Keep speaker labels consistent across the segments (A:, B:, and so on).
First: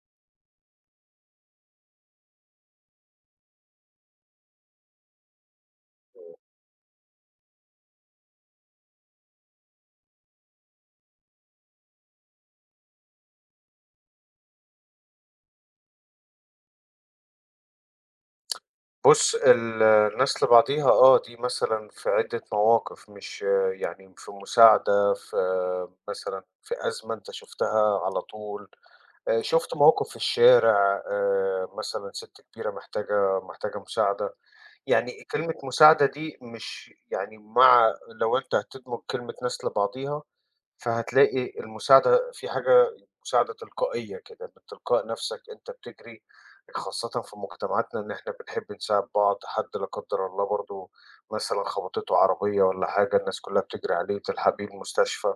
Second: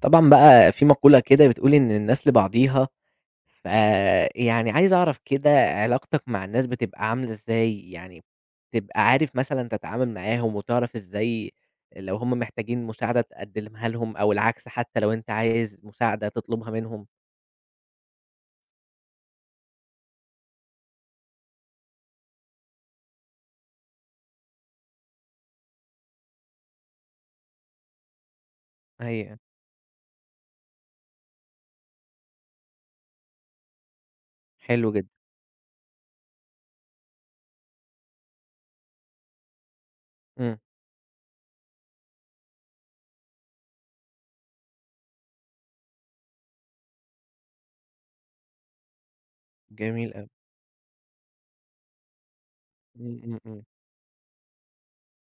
A: طبعًا بقى في مقولة كده بتقول إن الناس لبعضيها، فيعني عايز أعرف كده علاقتك مع الناس بتبقى عاملة إزاي؟ يعني بتبقى عارف مثلًا تتعامل معاهم وتعرف إزاي لو هم محتاجين مساعدة تقدمها لهم أو العكس حتى لو أنت عايز مساعدة تطلبها منهم؟
B: بُص، الناس لبعضيها آه، دي مثلًا في عدة مواقف، مش يعني في مساعدة، في مثلًا في أزمة أنت شُفتها على طول.
A: أيوه،
B: شُفت موقف في الشارع، مثلًا سِت كبيرة محتاجة مساعدة.
A: حلو جدًا،
B: يعني كلمة مساعدة دي مش يعني مع، لو أنت هتدمج كلمة ناس لبعضيها
A: إمم،
B: فهتلاقي المساعدة في حاجة، مساعدة تلقائية كده، من تلقاء نَفْسك أنت بتجري، خاصةً في مجتمعاتنا إن إحنا بنحب نساعد بعض. حد لا
A: جميل
B: قدّر
A: أوي،
B: الله برضه مثلًا خبطته عربية والّا حاجة،
A: إمم، إمم،
B: الناس كُلّها
A: إمم،
B: بتجري عليه، تلحقيه المستشفى.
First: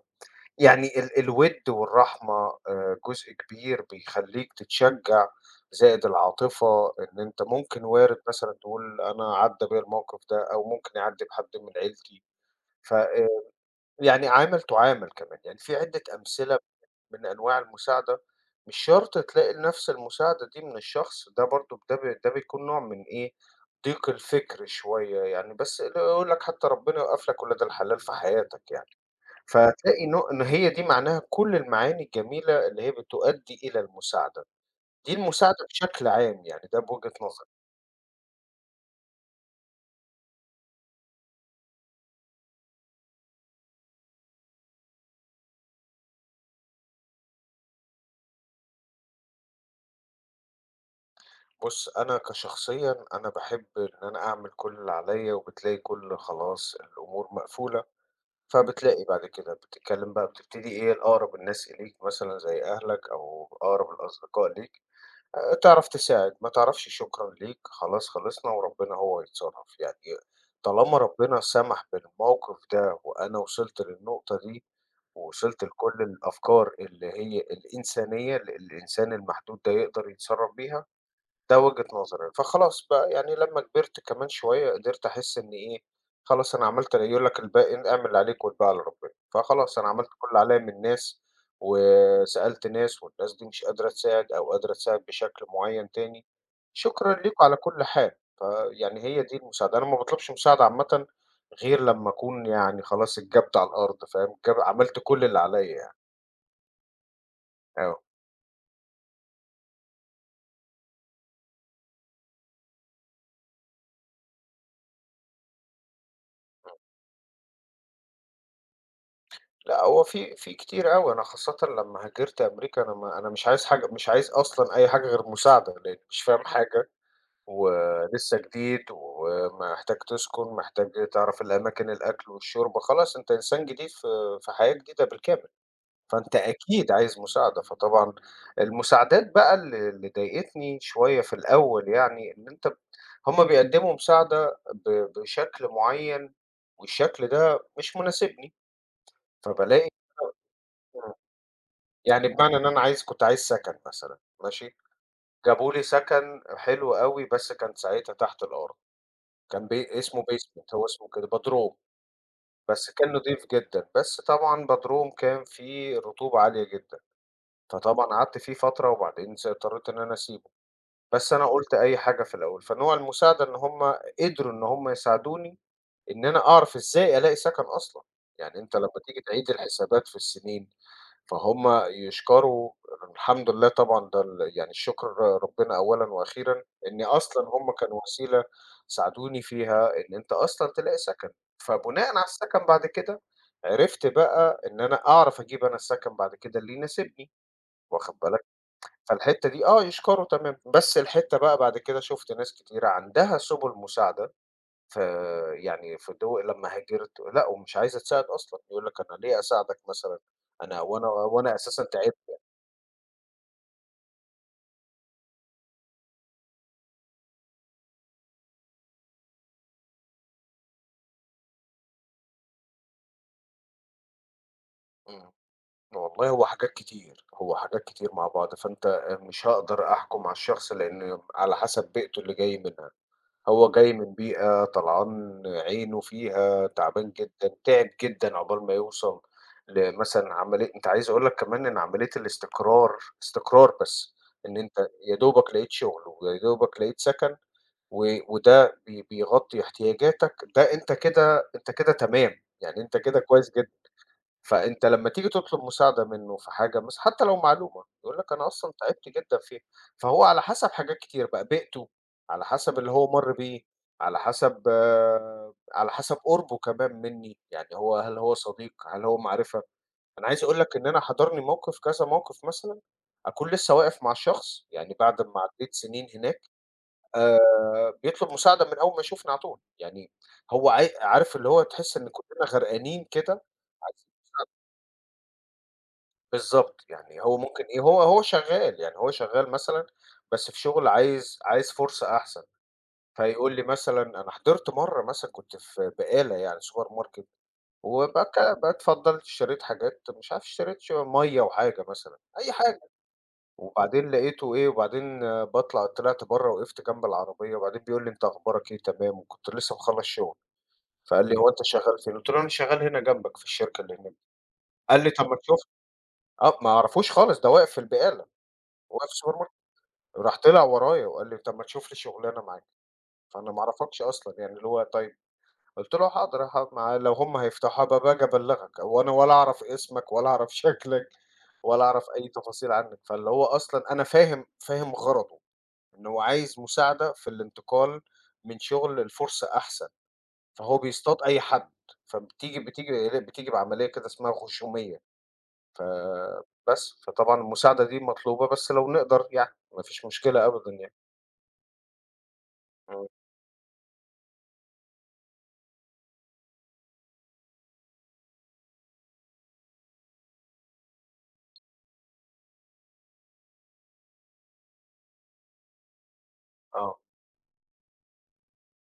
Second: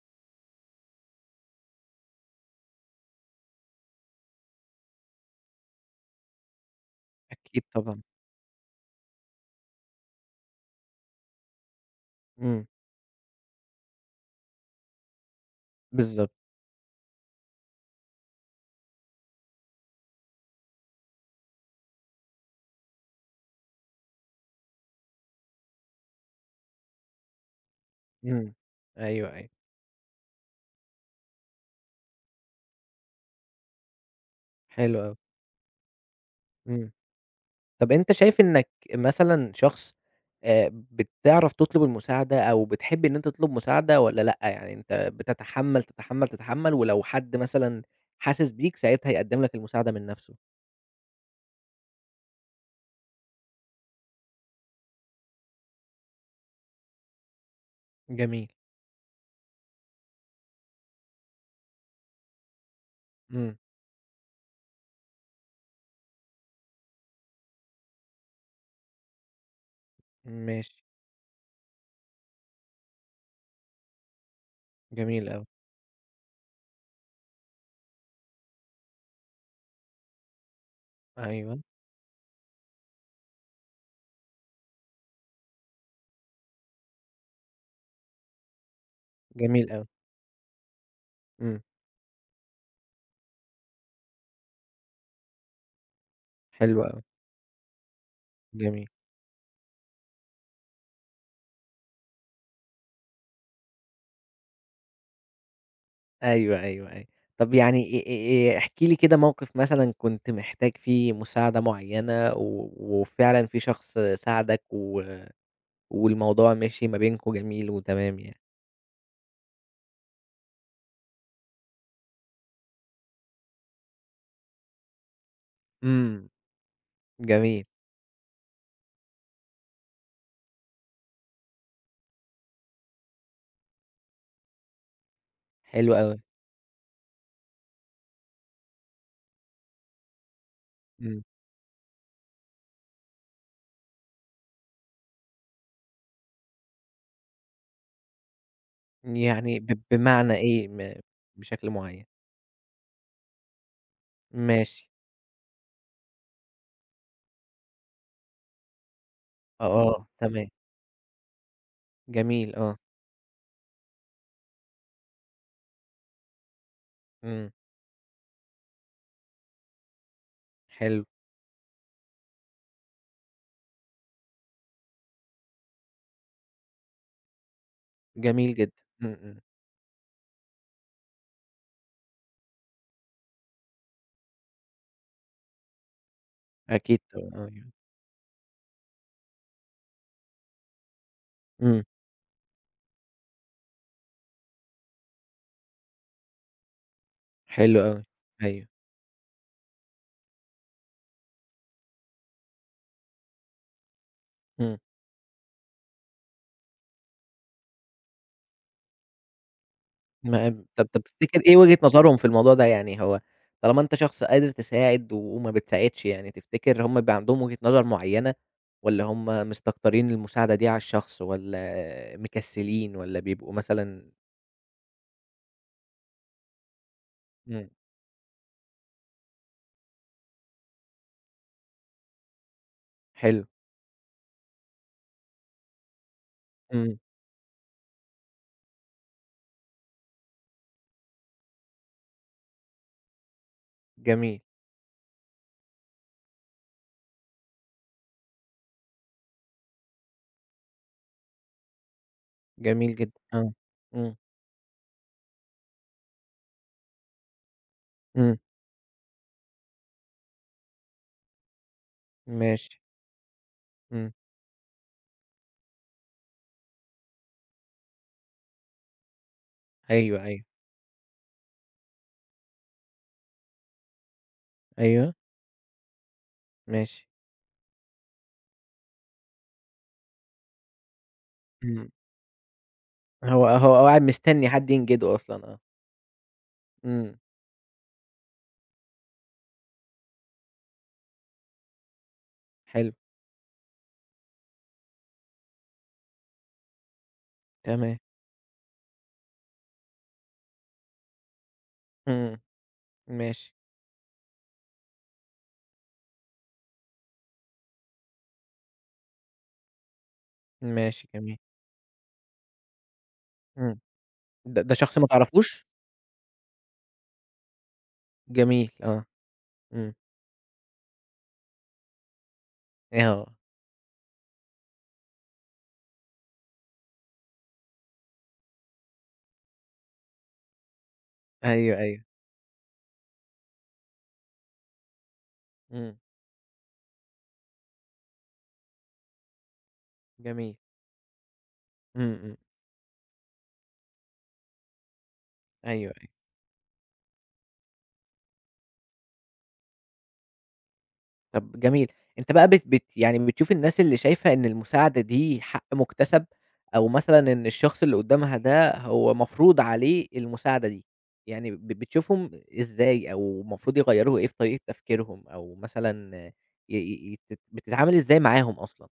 B: يعني الوِد والرحمة جزء كبير بيخلّيك تتشجّع، زائد العاطفة إن أنت
A: أكيد
B: ممكن
A: طبعًا،
B: وارد مثلًا تقول أنا عدّى بيّا الموقف ده أو ممكن يعدّي بحد من عيلتي.
A: إمم،
B: ف يعني عامل تُعامل كمان، يعني في عدة
A: بالضبط،
B: أمثلة من أنواع المساعدة. مش شرط تلاقي نفس المساعدة دي من الشخص ده برضه، ده بيكون نوع من إيه، ضيق الفكر شوية يعني، بس اللي هو يقول لك حتى ربنا يوقّف لك ولاد الحلال في
A: إمم،
B: حياتك يعني.
A: أيوه، أيوه،
B: فتلاقي نوع إن هي دي معناها كل المعاني الجميلة اللي هي بتؤدي إلى المساعدة.
A: حلو
B: دي
A: أوي،
B: المساعدة بشكل عام يعني، ده
A: إمم.
B: بوجهة نظري.
A: طب أنت شايف إنك مثلًا شخص بتعرف تطلب المساعدة أو بتحب إن أنت تطلب مساعدة والّا لأ؟ يعني أنت بتتحمّل، تتحمّل، تتحمّل ولو حد مثلًا حاسس بيك ساعتها يقدّم لك المساعدة من نَفْسه؟
B: بُص، أنا كشخصيًا أنا باحب إن أنا أعمل كل اللي عليّا وبتلاقي كل، خلاص الأمور مقفولة،
A: جميل،
B: فبتلاقي بعد كده بتتكلم بقى، بتبتدي إيه، الأقرب الناس إليك مثلًا زي أهلك أو
A: إمم،
B: أقرب الأصدقاء ليك. تعرف تساعد، ما تعرفش شكرًا ليك، خلاص خلصنا وربنا هو يتصرّف، يعني
A: ماشي،
B: طالما ربنا سمح بالموقف ده وأنا وصلت للنقطة دي
A: جميل أوي،
B: ووصلت لكل الأفكار اللي هي الإنسانية اللي الإنسان المحدود ده يقدر يتصرّف بيها، ده
A: أيوه،
B: وجهة نظري. فخلاص بقى يعني لمّا كبرت كمان شوية قدرت أحس إن إيه، خلاص أنا عملت ال، يقول لك الباقي اعمل اللي عليك والباقي على ربنا،
A: جميل
B: فخلاص
A: أوي،
B: أنا عملت كل اللي عليَّ من الناس،
A: إمم،
B: وسألت ناس والناس دي مش قادرة تساعد أو قادرة تساعد بشكل معين تاني،
A: حلو أوي،
B: شكرًا ليكم على كل حال.
A: جميل،
B: فيعني هي دي المساعدة، أنا ما باطلبش مساعدة عامةً غير لمّا أكون يعني خلاص اتجبت على الأرض فاهم، عملت كل اللي عليَّ يعني.
A: أيوه، أيوه، أيوه. طب
B: آه.
A: يعني احكِ لي كده موقِف مثلًا كنت محتاج فيه مساعدة معيّنة وفعلًا في شخص ساعدك والموضوع مشي ما بينكم جميل وتمام يعني.
B: لأ، هو في كتير أوي، أنا خاصةً لمّا هاجرت أمريكا أنا مش عايز حاجة، مش عايز أصلًا أي حاجة غير مساعدة، لإنّي مش
A: إمم.
B: فاهم حاجة
A: جميل،
B: ولسّه جديد ومحتاج تسكن، محتاج تعرف الأماكن، الأكل والشرب، خلاص أنت إنسان جديد في، في حياة جديدة بالكامل،
A: حلو أوي.
B: فأنت أكيد عايز مساعدة. فطبعًا المساعدات بقى اللي ضايقتني شوية
A: إمم.
B: في الأول يعني، إن أنت، هُم بيقدّموا مساعدة بشكل معيّن والشكل ده مش مناسبني،
A: يعني
B: فبالاقي،
A: بمعنى إيه، بشكل معيّن؟
B: يعني بمعنى إن أنا عايز، كنت عايز سَكَن مثلًا، ماشي،
A: ماشي.
B: جابوا لي سَكَن حلو أوي بس كان ساعتها تحت الأرض،
A: آه،
B: كان بي
A: آه.
B: اسمه
A: تمام،
B: basement، هو اسمه كده بدروم،
A: جميل آه،
B: بس كان نضيف جدًا، بس طبعًا بدروم كان فيه رطوبة عالية جدًا،
A: إمم،
B: فطبعًا قعدت فيه فترة وبعدين اضطريت إن أنا أسيبه.
A: حلو،
B: بس أنا قُلت أي حاجة في الأول. فنوع المساعدة إن هم قدروا إن هم يساعدوني إن أنا أعرف إزاي ألاقي سَكَن أصلًا،
A: جميل
B: يعني
A: جدًا،
B: أنت لمّا
A: إمم،
B: تيجي
A: إمم،
B: تعيد الحسابات في السنين، فهُم يشكروا، الحمد لله طبعًا ده ال، يعني الشكر ربنا أولًا وأخيرًا،
A: أكيد
B: إن
A: طبعًا آه
B: أصلًا هُم
A: يعني،
B: كانوا وسيلة ساعدوني فيها إن أنت أصلًا تلاقي سكن،
A: إمم،
B: فبناءً على السكن بعد كده عرفت بقى إن أنا أعرف أجيب أنا السكن بعد كده اللي يناسبني،
A: حلو أوي،
B: واخد بالك؟
A: أيوه،
B: فالحتة دي آه يشكروا تمام. بس الحتة بقى بعد كده شُفت ناس كتيرة عندها سُبل مساعدة
A: إمم.
B: في يعني في دو لمّا هاجرت، لأ ومش عايزة تساعد أصلًا، يقول لك أنا ليه أساعدك مثلًا،
A: ما
B: أنا
A: طب
B: هو أنا هو
A: تفتكر
B: أنا
A: إيه وجهة
B: أساسًا
A: نظرهم في
B: تعبت.
A: الموضوع ده؟ يعني هو طالما أنت شخص قادر تساعد وما بتساعدش، يعني تفتكر هم بيبقى عندهم وجهة نظر معيّنة والّا هم مستكترين المساعدة دي على الشخص والّا مكسّلين والّا بيبقوا مثلًا
B: إمم. والله هو حاجات كتير، هو
A: إمم،
B: حاجات كتير مع بعض. فأنت مش هاقدر أحكُم على الشخص لإن على حسب بيئته اللي جاي منها،
A: حلو،
B: هو جاي من بيئة طلعان عينه فيها،
A: إمم،
B: تعبان جدًا، تعب جدًا عقبال ما يوصل لمثلًا عملية، أنت عايز أقول لك كمان إن عملية الاستقرار، استقرار بس،
A: جميل،
B: إن أنت يا دوبك لقيت شُغل ويا دوبك لقيت سَكَن وده بيغطّي احتياجاتك، ده أنت كده أنت كده تمام، يعني أنت
A: جميل جدًا،
B: كده كويس
A: آه،
B: جدًا.
A: إمم،
B: فأنت لمّا تيجي تطلب مساعدة منّه في حاجة مثلًا حتى لو معلومة، يقول لك
A: إمم،
B: أنا أصلًا تعبت جدًا فيها. فهو على حسب حاجات كتير بقى، بيئته، على حسب
A: ماشي،
B: اللي هو مَر بيه،
A: إمم،
B: على حسب آه، على حسب قُربه كمان منّي، يعني هو هل هو صديق، هل هو معرفة.
A: أيوه،
B: أنا عايز
A: أيوه،
B: أقول لك إن أنا حَضَرني موقف كذا موقف مثلًا، أكون لسّه واقف مع شخص يعني
A: أيوه،
B: بعد ما عدّيت سنين هناك،
A: ماشي،
B: آآ بيطلب مساعدة من أول ما يشوفني على طول، يعني هو عاي، عارف اللي هو
A: إمم،
B: تحس إن كُلّنا غرقانين كده،
A: هو قاعد مستني حد ينجده أصلًا، آه،
B: بالضبط،
A: إمم،
B: يعني هو ممكن إيه، هو شغّال، يعني هو شغّال مثلًا بس في شغل، عايز عايز فرصة أحسن،
A: حلو،
B: فيقول لي مثلًا، أنا حضرت مرّة مثلًا كنت في بقالة، يعني سوبر ماركت،
A: تمام،
B: باتفضّلت اشتريت حاجات، مش عارف اشتريت مَيّة وحاجة مثلًا،
A: إمم،
B: أي حاجة،
A: ماشي،
B: وبعدين لقيته إيه، وبعدين طلعت برّه وقفت جنب العربية وبعدين بيقول لي: "أنت أخبارك إيه، تمام؟" وكنت لسه مخلّص شغل،
A: ماشي،
B: فقال لي:
A: جميل،
B: "هو أنت شغّال فين؟" قُلت له: "أنا شغّال هنا جنبك في
A: إمم.
B: الشركة اللي هناك."
A: ده شخص
B: قال
A: ما
B: لي: "طَب ما
A: تعرفوش؟
B: تشوف"، آه، ما أعرفوش خالص ده واقف في البقالة،
A: جميل آه،
B: واقف في السوبر ماركت،
A: إمم،
B: راح طلع ورايا وقال لي: "طَب ما تشوف لي شُغلانة معاك."
A: آه،
B: فأنا ما أعرفكش أصلًا يعني، اللي هو طيب، قُلت له: "حاضر هاقعد معاه لو هم هيفتحوها بابقى آجي أبلّغك، هو أنا ولا أعرف اسمك ولا أعرف شكلك
A: أيوه،
B: ولا أعرف
A: أيوه،
B: أي تفاصيل عنّك." فاللي هو أصلًا أنا فاهم غرضه،
A: إمم،
B: إن هو عايز مساعدة في الانتقال من شُغل لفرصة أحسن،
A: جميل،
B: فهو بيصطاد أي حد،
A: إمم، إمم،
B: فبتيجي بتيجي بتيجي بعملية كده اسمها غشومية،
A: أيوه، أيوه،
B: فبس، فطبعًا المساعدة دي مطلوبة بس لو نقدر يعني، ما فيش مشكلة أبدًا يعني.
A: طب جميل، أنت بقى بت بت
B: إمم.
A: يعني بتشوف الناس اللي شايفة إن المساعدة دي حق مُكتسب، أو مثلًا إن الشخص اللي قدامها ده هو مفروض عليه المساعدة دي، يعني بتشوفهم إزاي، أو المفروض يغيّروا إيه في طريقة تفكيرهم، أو مثلًا ي
B: آه.
A: ي يت بتتعامل إزاي معاهم أصلًا؟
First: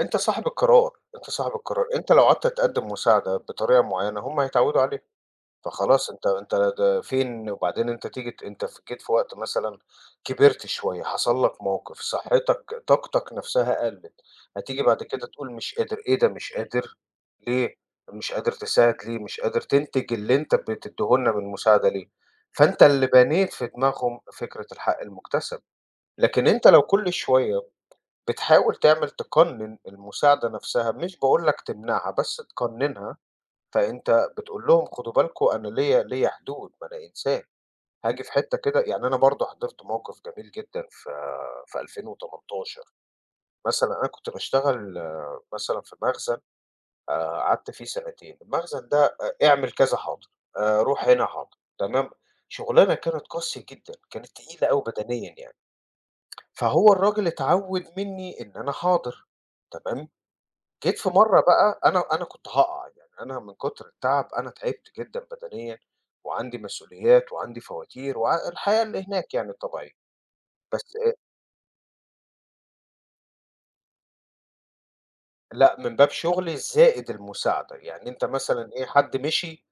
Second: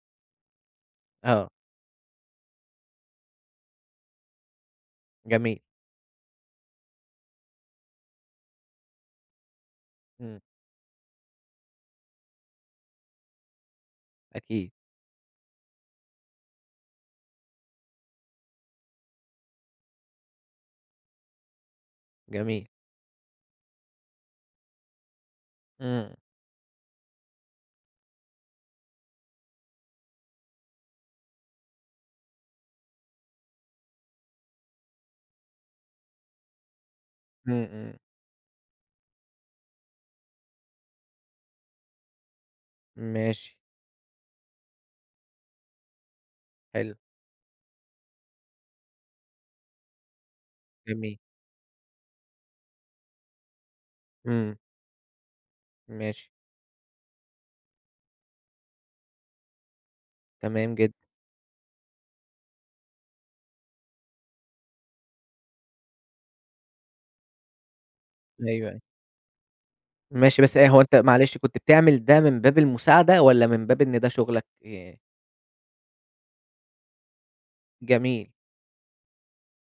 B: أنت صاحب القرار، أنت
A: آه،
B: صاحب القرار، أنت لو قعدت تقدّم مساعدة بطريقة معيّنة هم هيتعوّدوا عليها.
A: جميل،
B: فخلاص أنت، أنت ده فين، وبعدين أنت تيجي ت أنت ف جيت في وقت مثلًا
A: إمم،
B: كبرت شوية، حصل لك موقف، صحتك طاقتك نفْسها قلّت،
A: أكيد،
B: هتيجي بعد كده تقول مش قادر، إيه ده مش قادر، ليه؟ مش قادر تساعد ليه، مش قادر تنتج اللي أنت بتدّيه لنا من مساعدة ليه؟
A: جميل،
B: فأنت اللي بنيت في دماغهم فكرة الحق المكتسب،
A: إمم،
B: لكن أنت لو كل شوية بتحاول تعمل، تقنّن المساعدة نَفْسها، مش باقول لك تمنعها، بس تقنّنها، فأنت بتقول لهم خدوا بالكم أنا ليّا حدود، ما أنا إنسان،
A: إمم، إمم،
B: هاجي في حتّة كده. يعني أنا برضه حضرت موقِف جميل جدًا في 2018،
A: ماشي.
B: مثلًا أنا كنت باشتغل مثلًا في مخزن،
A: حلو،
B: آآ قعدت فيه سنتين. المخزن ده، اعمل كذا حاضر، روح
A: جميل،
B: هنا حاضر، تمام، شُغلانة كانت قاسية جدًا، كانت
A: إمم،
B: تقيلة أوي بدنيًا يعني.
A: ماشي،
B: فهو الراجل اتعوّد منّي إن أنا حاضر، تمام؟
A: تمام
B: جيت في
A: جدًا،
B: مرّة بقى، أنا كنت هاقع، يعني أنا من كتر التعب أنا تعبت جدًا بدنيًا، وعندي مسؤوليات وعندي فواتير وع
A: أيوه، أيوه،
B: الحياة اللي هناك يعني الطبيعية.
A: ماشي، بس هو أنت
B: بس
A: معلش كنت بتعمل ده من باب المساعدة والّا من باب إن ده شغلك
B: لأ، من باب شغلي زائد المساعدة، يعني أنت
A: جميل،
B: مثلًا إيه، حد مشي،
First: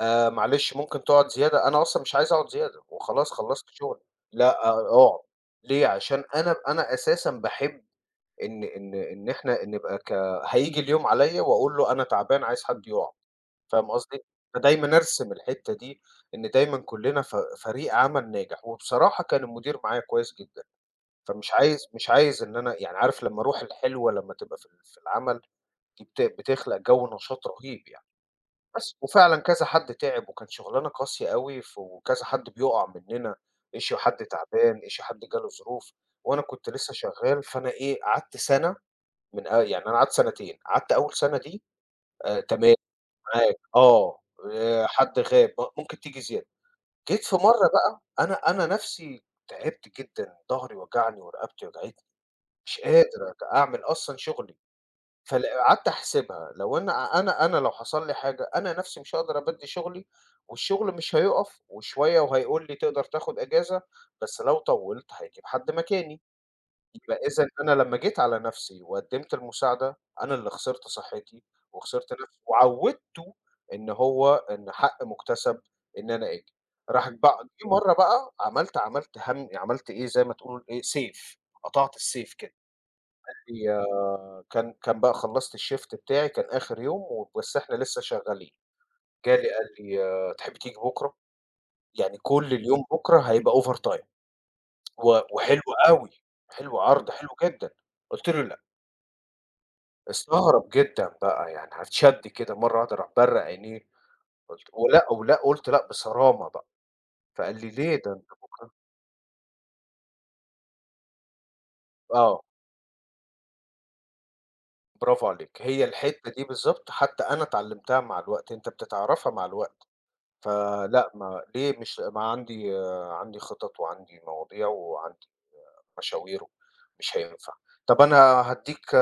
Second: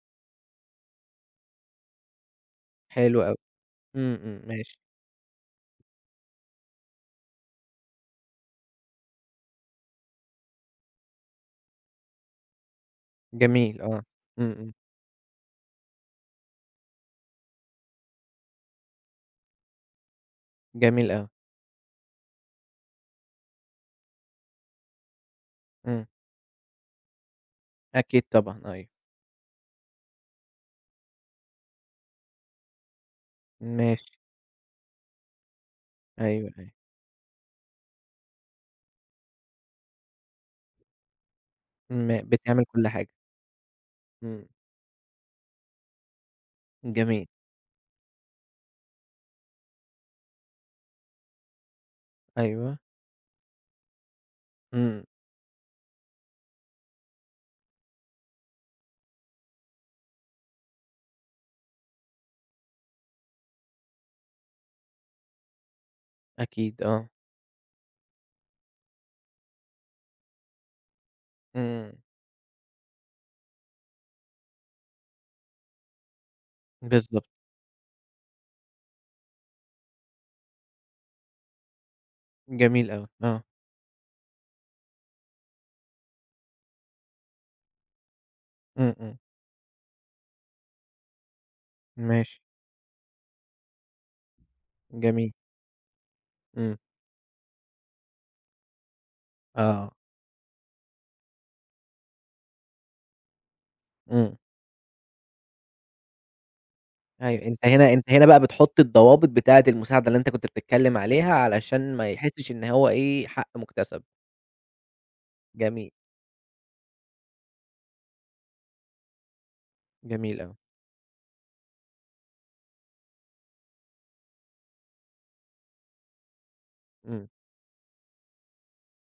B: معلش ممكن تقعد زيادة، أنا أصلًا مش عايز أقعد زيادة
A: حلو
B: وخلاص
A: أوي،
B: خلّصت شغلي،
A: إمم، إمم،
B: لأ
A: ماشي،
B: آه، أقعد، ليه؟ عشان أنا أنا أساسًا باحب إن إحنا نبقى ك، هييجي اليوم عليَّ وأقول له أنا تعبان عايز حد يقعد.
A: جميل،
B: فاهم
A: آه،
B: قصدي؟
A: إمم، إمم،
B: فدايمًا أرسم الحتّة دي، إن دايمًا كُلّنا فريق عمل ناجح، وبصراحة كان المدير معايا كويس جدًا.
A: جميل أوي،
B: فمش عايز، مش عايز إن أنا يعني عارف لمّا الروح الحلوة لمّا تبقى في ال، في العمل دي
A: إمم،
B: بتخلق جو نشاط رهيب يعني.
A: أكيد طبعًا، أيوه،
B: بس وفعلًا كذا حد تعب وكانت شغلانة قاسية أوي، ف وكذا حد بيُقع مننا، issue
A: ماشي،
B: حد تعبان، issue حد جاله ظروف، وأنا
A: أيوه،
B: كنت
A: أيوه،
B: لسه شغّال، فأنا إيه، قعدت سَنة، من أ، يعني أنا قعدت سنتين، قعدت أول سَنة دي،
A: ما بتعمل
B: تمام،
A: كل حاجة،
B: معاك آه،
A: إمم،
B: حد غاب ممكن تيجي زيادة. جيت
A: جميل،
B: في مرّة بقى، أنا نَفْسي تعبت جدًا، ضهري وجعني ورقبتي وجعتني،
A: أيوه،
B: مش قادر أعمل أصلًا شغلي.
A: إمم،
B: قعدت أحسبها، لو أنا لو حصل لي حاجة، أنا نَفْسي مش هاقدر أبَدّي شغلي، والشغل مش هيُقف، وشوية وهيقول لي تقدر تاخُد إجازة، بس لو طوّلت هيجيب حد مكاني.
A: أكيد، آه،
B: يبقى إذًا أنا لمّا جيت على نفسي وقدّمت المساعدة، أنا اللي خسرت صحّتي
A: إمم،
B: وخسرت نفسي وعوّدته إن هو إن حق مُكتسب، إن أنا آجي. راح
A: بالضبط،
B: بقى جه مرّة بقى، عملت إيه، زي ما تقول إيه، سيف، قطعت السيف كده.
A: جميل أوي، آه،
B: هي، كان بقى خلّصت الShift بتاعي، كان آخر يوم، و بس إحنا لسّه شغّالين.
A: إمم، إمم،
B: جالي قال لي: "تحبّي تيجي بُكرة؟" يعني
A: ماشي،
B: كل اليوم بُكرة هيبقى overtime، و
A: جميل،
B: وحلو أوي،
A: إمم،
B: حلو، عرض حلو جدًا. قُلت له: "لأ."
A: آه،
B: استغرب جدًا بقى، يعني هاتشد كده مرّة واحدة، راح برّق عينيه،
A: إمم.
B: قُلت ولأ، ولأ، قُلت لأ بصرامة بقى،
A: أيوه،
B: فقال
A: أنت
B: لي:
A: هنا
B: "ليه
A: أنت
B: ده
A: هنا
B: أنت
A: بقى
B: بكرة"،
A: بتحُط الضوابط بتاعة المساعدة اللي أنت كنت بتتكلّم عليها، علشان ما
B: آه،
A: يحسّش إن هو إيه، حق مُكتسب.
B: برافو عليك، هي
A: جميل،
B: الحتّة دي بالضبط حتى أنا اتعلمتها مع الوقت، أنت بتتعرّفها مع الوقت،
A: جميل أوي،
B: فلأ، ما ليه، مش ما عندي آه، عندي خطط وعندي مواضيع وعندي مشاويره، مش
A: إمم،
B: هينفع. طب أنا هادّيك ه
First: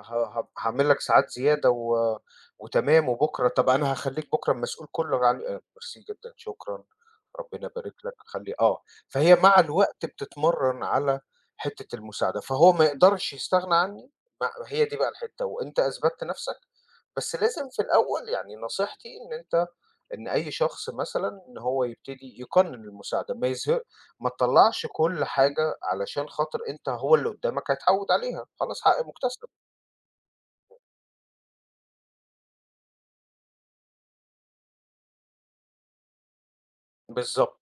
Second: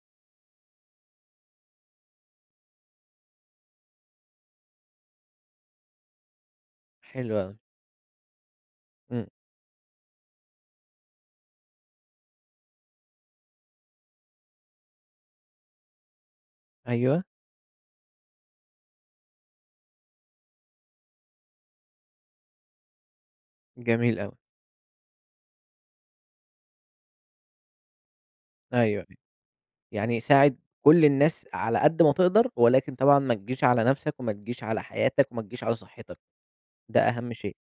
B: ه هاعمل لك ساعات زيادة و وتمام، وبكرة طب أنا هاخلّيك بكرة المسؤول كُلّه عن، ميرسي جدًا، شكرًا،
A: حلو أوي،
B: ربنا يبارك لك، خلّي آه.
A: إمم،
B: فهي مع الوقت بتتمرّن على حتّة المساعدة، فهو ما يقدرش يستغنى عنّي مع، هي دي بقى الحتّة، وأنت أثبتت نَفْسك.
A: أيوه،
B: بس لازم في الأول يعني نصيحتي إن أنت، إن أي شخص مثلًا، إن هو يبتدي يقنّن المساعدة،
A: جميل
B: ما
A: أوي،
B: تطلّعش كل حاجة علشان خاطر أنت، هو اللي قدّامك هيتعوّد عليها، خلاص حق
A: أيوه،
B: مُكتسب.
A: يعني ساعد كل الناس على قد ما تقدر، ولكن طبعًا ما تجيش على نَفْسك، وما تجيش على حياتك، وما تجيش على صحّتك، ده أهم شيء.
B: بالضبط.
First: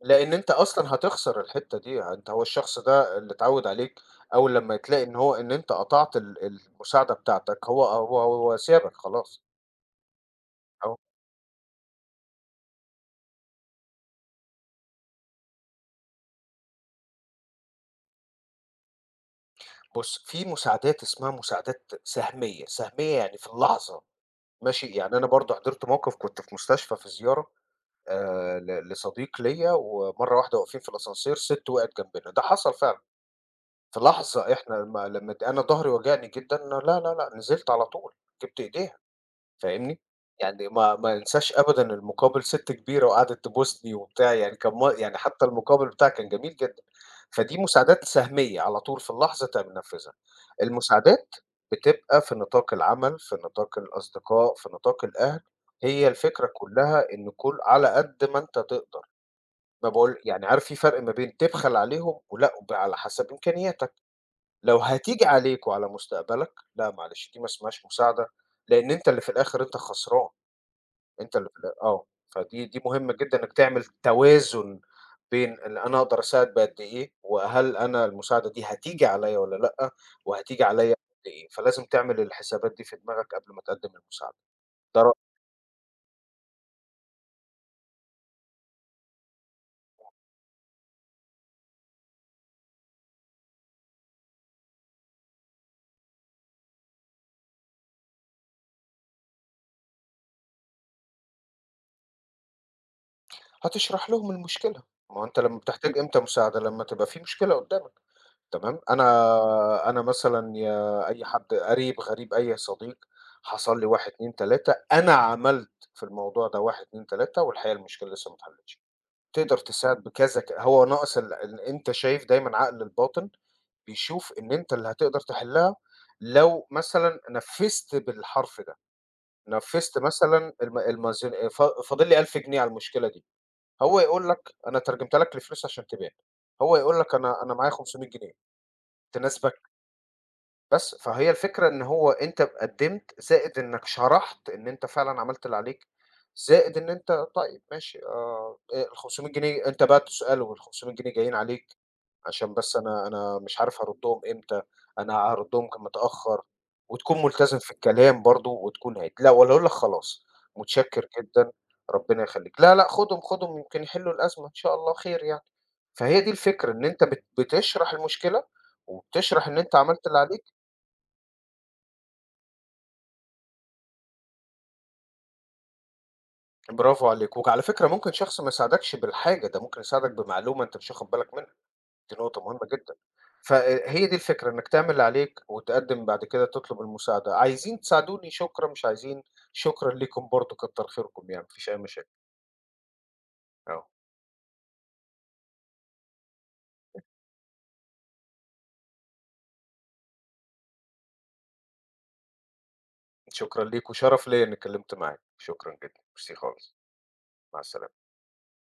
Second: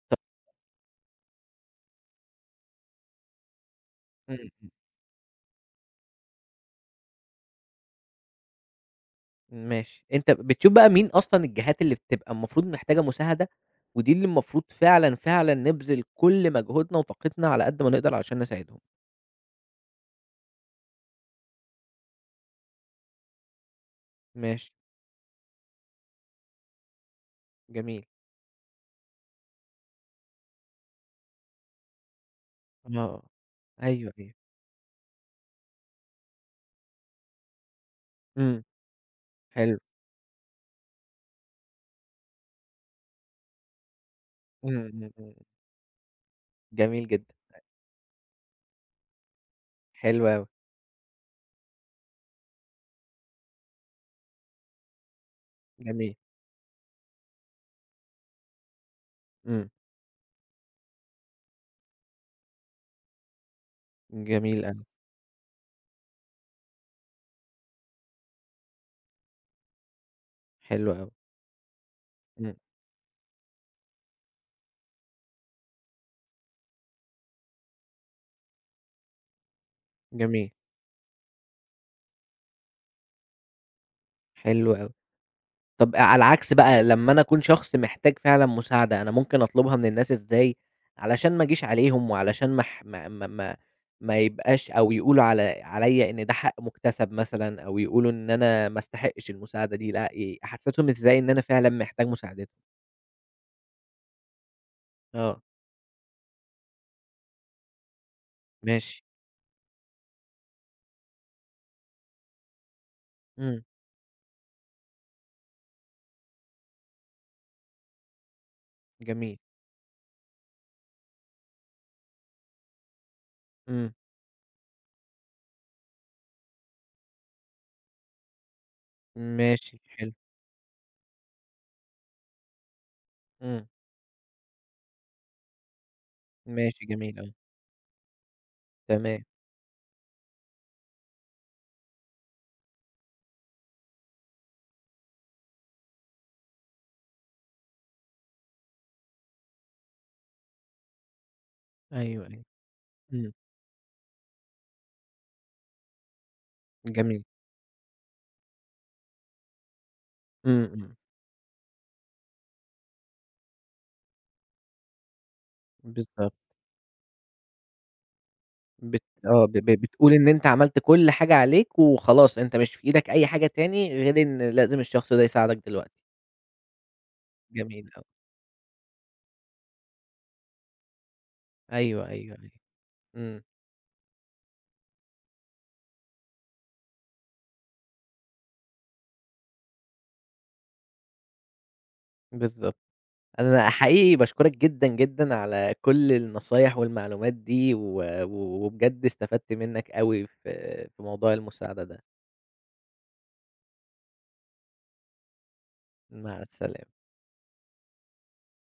B: لإن أنت أصلًا هتخسر الحتّة دي، أنت، هو الشخص ده اللي اتعوّد عليك أول
A: إمم،
B: لمّا تلاقي إن هو، إن أنت قطعت ال المساعدة بتاعتك، هو سابك خلاص.
A: ماشي، أنت بتشوف بقى
B: أهو.
A: مين أصلًا الجهات اللي بتبقى المفروض محتاجة مساعدة، ودي اللي المفروض فعلًا، فعلًا نبذل كل مجهودنا وطاقتنا على قد ما نقدر علشان نساعدهم؟
B: بُص، في مساعدات اسمها مساعدات سهمية، سهمية يعني في اللحظة،
A: ماشي،
B: ماشي، يعني أنا برضه حضرت موقف كنت في مستشفى في زيارة
A: جميل.
B: لصديق ليّا، ومرّة واحدة واقفين في الascenseur سِت وقعت جنبنا، ده حصل فعلًا،
A: آه.
B: في
A: أيوه، أيوه.
B: لحظة إحنا ما، لمّا أنا ضهري وجعني جدًا، لا، لا، لأ، نزلت على طول، جِبت
A: إمم،
B: إيديها.
A: حلو.
B: فاهمني؟ يعني ما انساش أبدًا المقابل، ست كبيرة وقعدت تبوسني وبتاع، يعني كان
A: إمم،
B: م،
A: إمم،
B: يعني
A: إمم.
B: حتى المقابل بتاعها كان جميل جدًا.
A: جميل جدًا،
B: فدي مساعدات سهمية على طول في اللحظة تقوم منفذها.
A: حلو أوي،
B: المساعدات بتبقى في نطاق العمل، في نطاق الأصدقاء، في نطاق الأهل، هي
A: جميل.
B: الفكرة كلّها إن كل، على قد ما أنت تقدر.
A: إمم.
B: ما باقول، يعني عارف في فرق ما بين تبخل عليهم ولأ، وعلى حسب إمكانياتك.
A: جميل
B: لو
A: أوي،
B: هتيجي عليك وعلى مستقبلك، لأ معلش دي ما اسمهاش مساعدة، لإن أنت اللي في الآخر أنت خسران.
A: حلو أوي.
B: أنت اللي في ال آه.
A: إمم.
B: فدي، دي مهمة جدًا إنك تعمل توازن بين إن أنا أقدر أساعد بقد إيه، وهل أنا المساعدة دي هتيجي عليّا والّا لأ،
A: جميل،
B: وهتيجي عليّا قد إيه، فلازم تعمل الحسابات دي في دماغك قبل ما تقدّم المساعدة.
A: حلو أوي.
B: ده رأيي.
A: طب على العكس بقى لمّا أنا أكون شخص محتاج فعلًا مساعدة، أنا ممكن أطلبها من الناس إزاي علشان ما أجيش عليهم وعلشان ما اح ما ما ما ما يبقاش أو يقولوا على عليّا إن ده حق مُكتسب مثلًا أو يقولوا إن أنا ما استحقش المساعدة دي، لأ، أحسّسهم إزاي إن أنا فعلًا محتاج مساعدتهم؟
B: هتشرح لهم المشكلة، ما هو أنت
A: آه.
B: لمّا بتحتاج إمتى مساعدة، لمّا تبقى في مشكلة قدّامك، تمام،
A: ماشي.
B: أنا مثلًا يا أي حد قريب، غريب، أي صديق،
A: إمم.
B: حصل لي 1، 2، 3، أنا عملت في الموضوع ده 1، 2، 3 والحقيقة المشكلة لسه ما اتحلتش.
A: جميل،
B: تقدر تساعد بكذا، ك، هو ناقص ال، إن أنت شايف دايمًا عقل الباطن
A: إمم،
B: بيشوف إن أنت اللي هتقدر تحلّها لو مثلًا نفّذت بالحرف ده،
A: ماشي
B: نفّذت
A: حلو،
B: مثلًا الميزان، فاضل لي 1000 جنيه على المشكلة دي،
A: إمم،
B: هو يقول لك أنا ترجمتها لك لفلوس عشان تبان، هو
A: ماشي
B: يقول
A: جميل
B: لك
A: أوي،
B: أنا معايا 500 جنيه،
A: تمام،
B: تناسبك؟ بس، فهي الفكرة إن هو أنت قدّمت، زائد إنّك شرحت إن أنت فعلًا عملت اللي عليك، زائد إن أنت طيب ماشي آه، ال500 جنيه أنت بقى تسأله ال500 جنيه جايين عليك
A: أيوه، أيوه،
B: عشان بس أنا
A: إمم،
B: أنا مش عارف هاردّهم إمتى، أنا هاردّهم ك متأخّر، وتكون
A: جميل،
B: ملتزم في الكلام برضه وتكون عِدل، لأ والّا أقول لك خلاص
A: إمم، إمم،
B: متشكّر جدًا، ربنا يخلّيك، لا، لأ خُدهم، خُدهم يمكن يحلّوا الأزمة إن شاء الله خير يعني. فهي دي
A: بالضبط،
B: الفكرة، إن أنت بتشرح المشكلة
A: بت آه،
B: وبتشرح
A: ب
B: إن
A: ب
B: أنت عملت
A: بتقول
B: اللي
A: إن
B: عليك،
A: أنت عملت كل حاجة عليك وخلاص، أنت مش في إيدك أي حاجة تاني غير إن لازم الشخص ده يساعدك دلوقتي،
B: برافو عليك، وعلى
A: جميل
B: فكرة
A: أوي،
B: ممكن شخص ما يساعدكش بالحاجة، ده ممكن يساعدك بمعلومة أنت مش واخد بالك منها،
A: أيوه،
B: دي
A: أيوه،
B: نقطة
A: أيوه،
B: مهمة جدًا.
A: إمم،
B: فهي دي الفكرة إنك تعمل اللي عليك وتقدّم بعد كده تطلب المساعدة، عايزين تساعدوني شكرًا، مش عايزين شكرًا ليكم برضه كتّر خيركم يعني، ما فيش أي مشاكل،
A: بالضبط، أنا
B: آه،
A: حقيقي باشكرك جدًا، جدًا على كل النصايح والمعلومات دي، و و وبجد استفدت منك أوي في في موضوع المساعدة ده،
B: شكرًا ليك وشرف ليّا إني اتكلمت معاك، شكرًا جدًا، ميرسي
A: مع
B: خالص،
A: السلامة.
B: مع السلامة.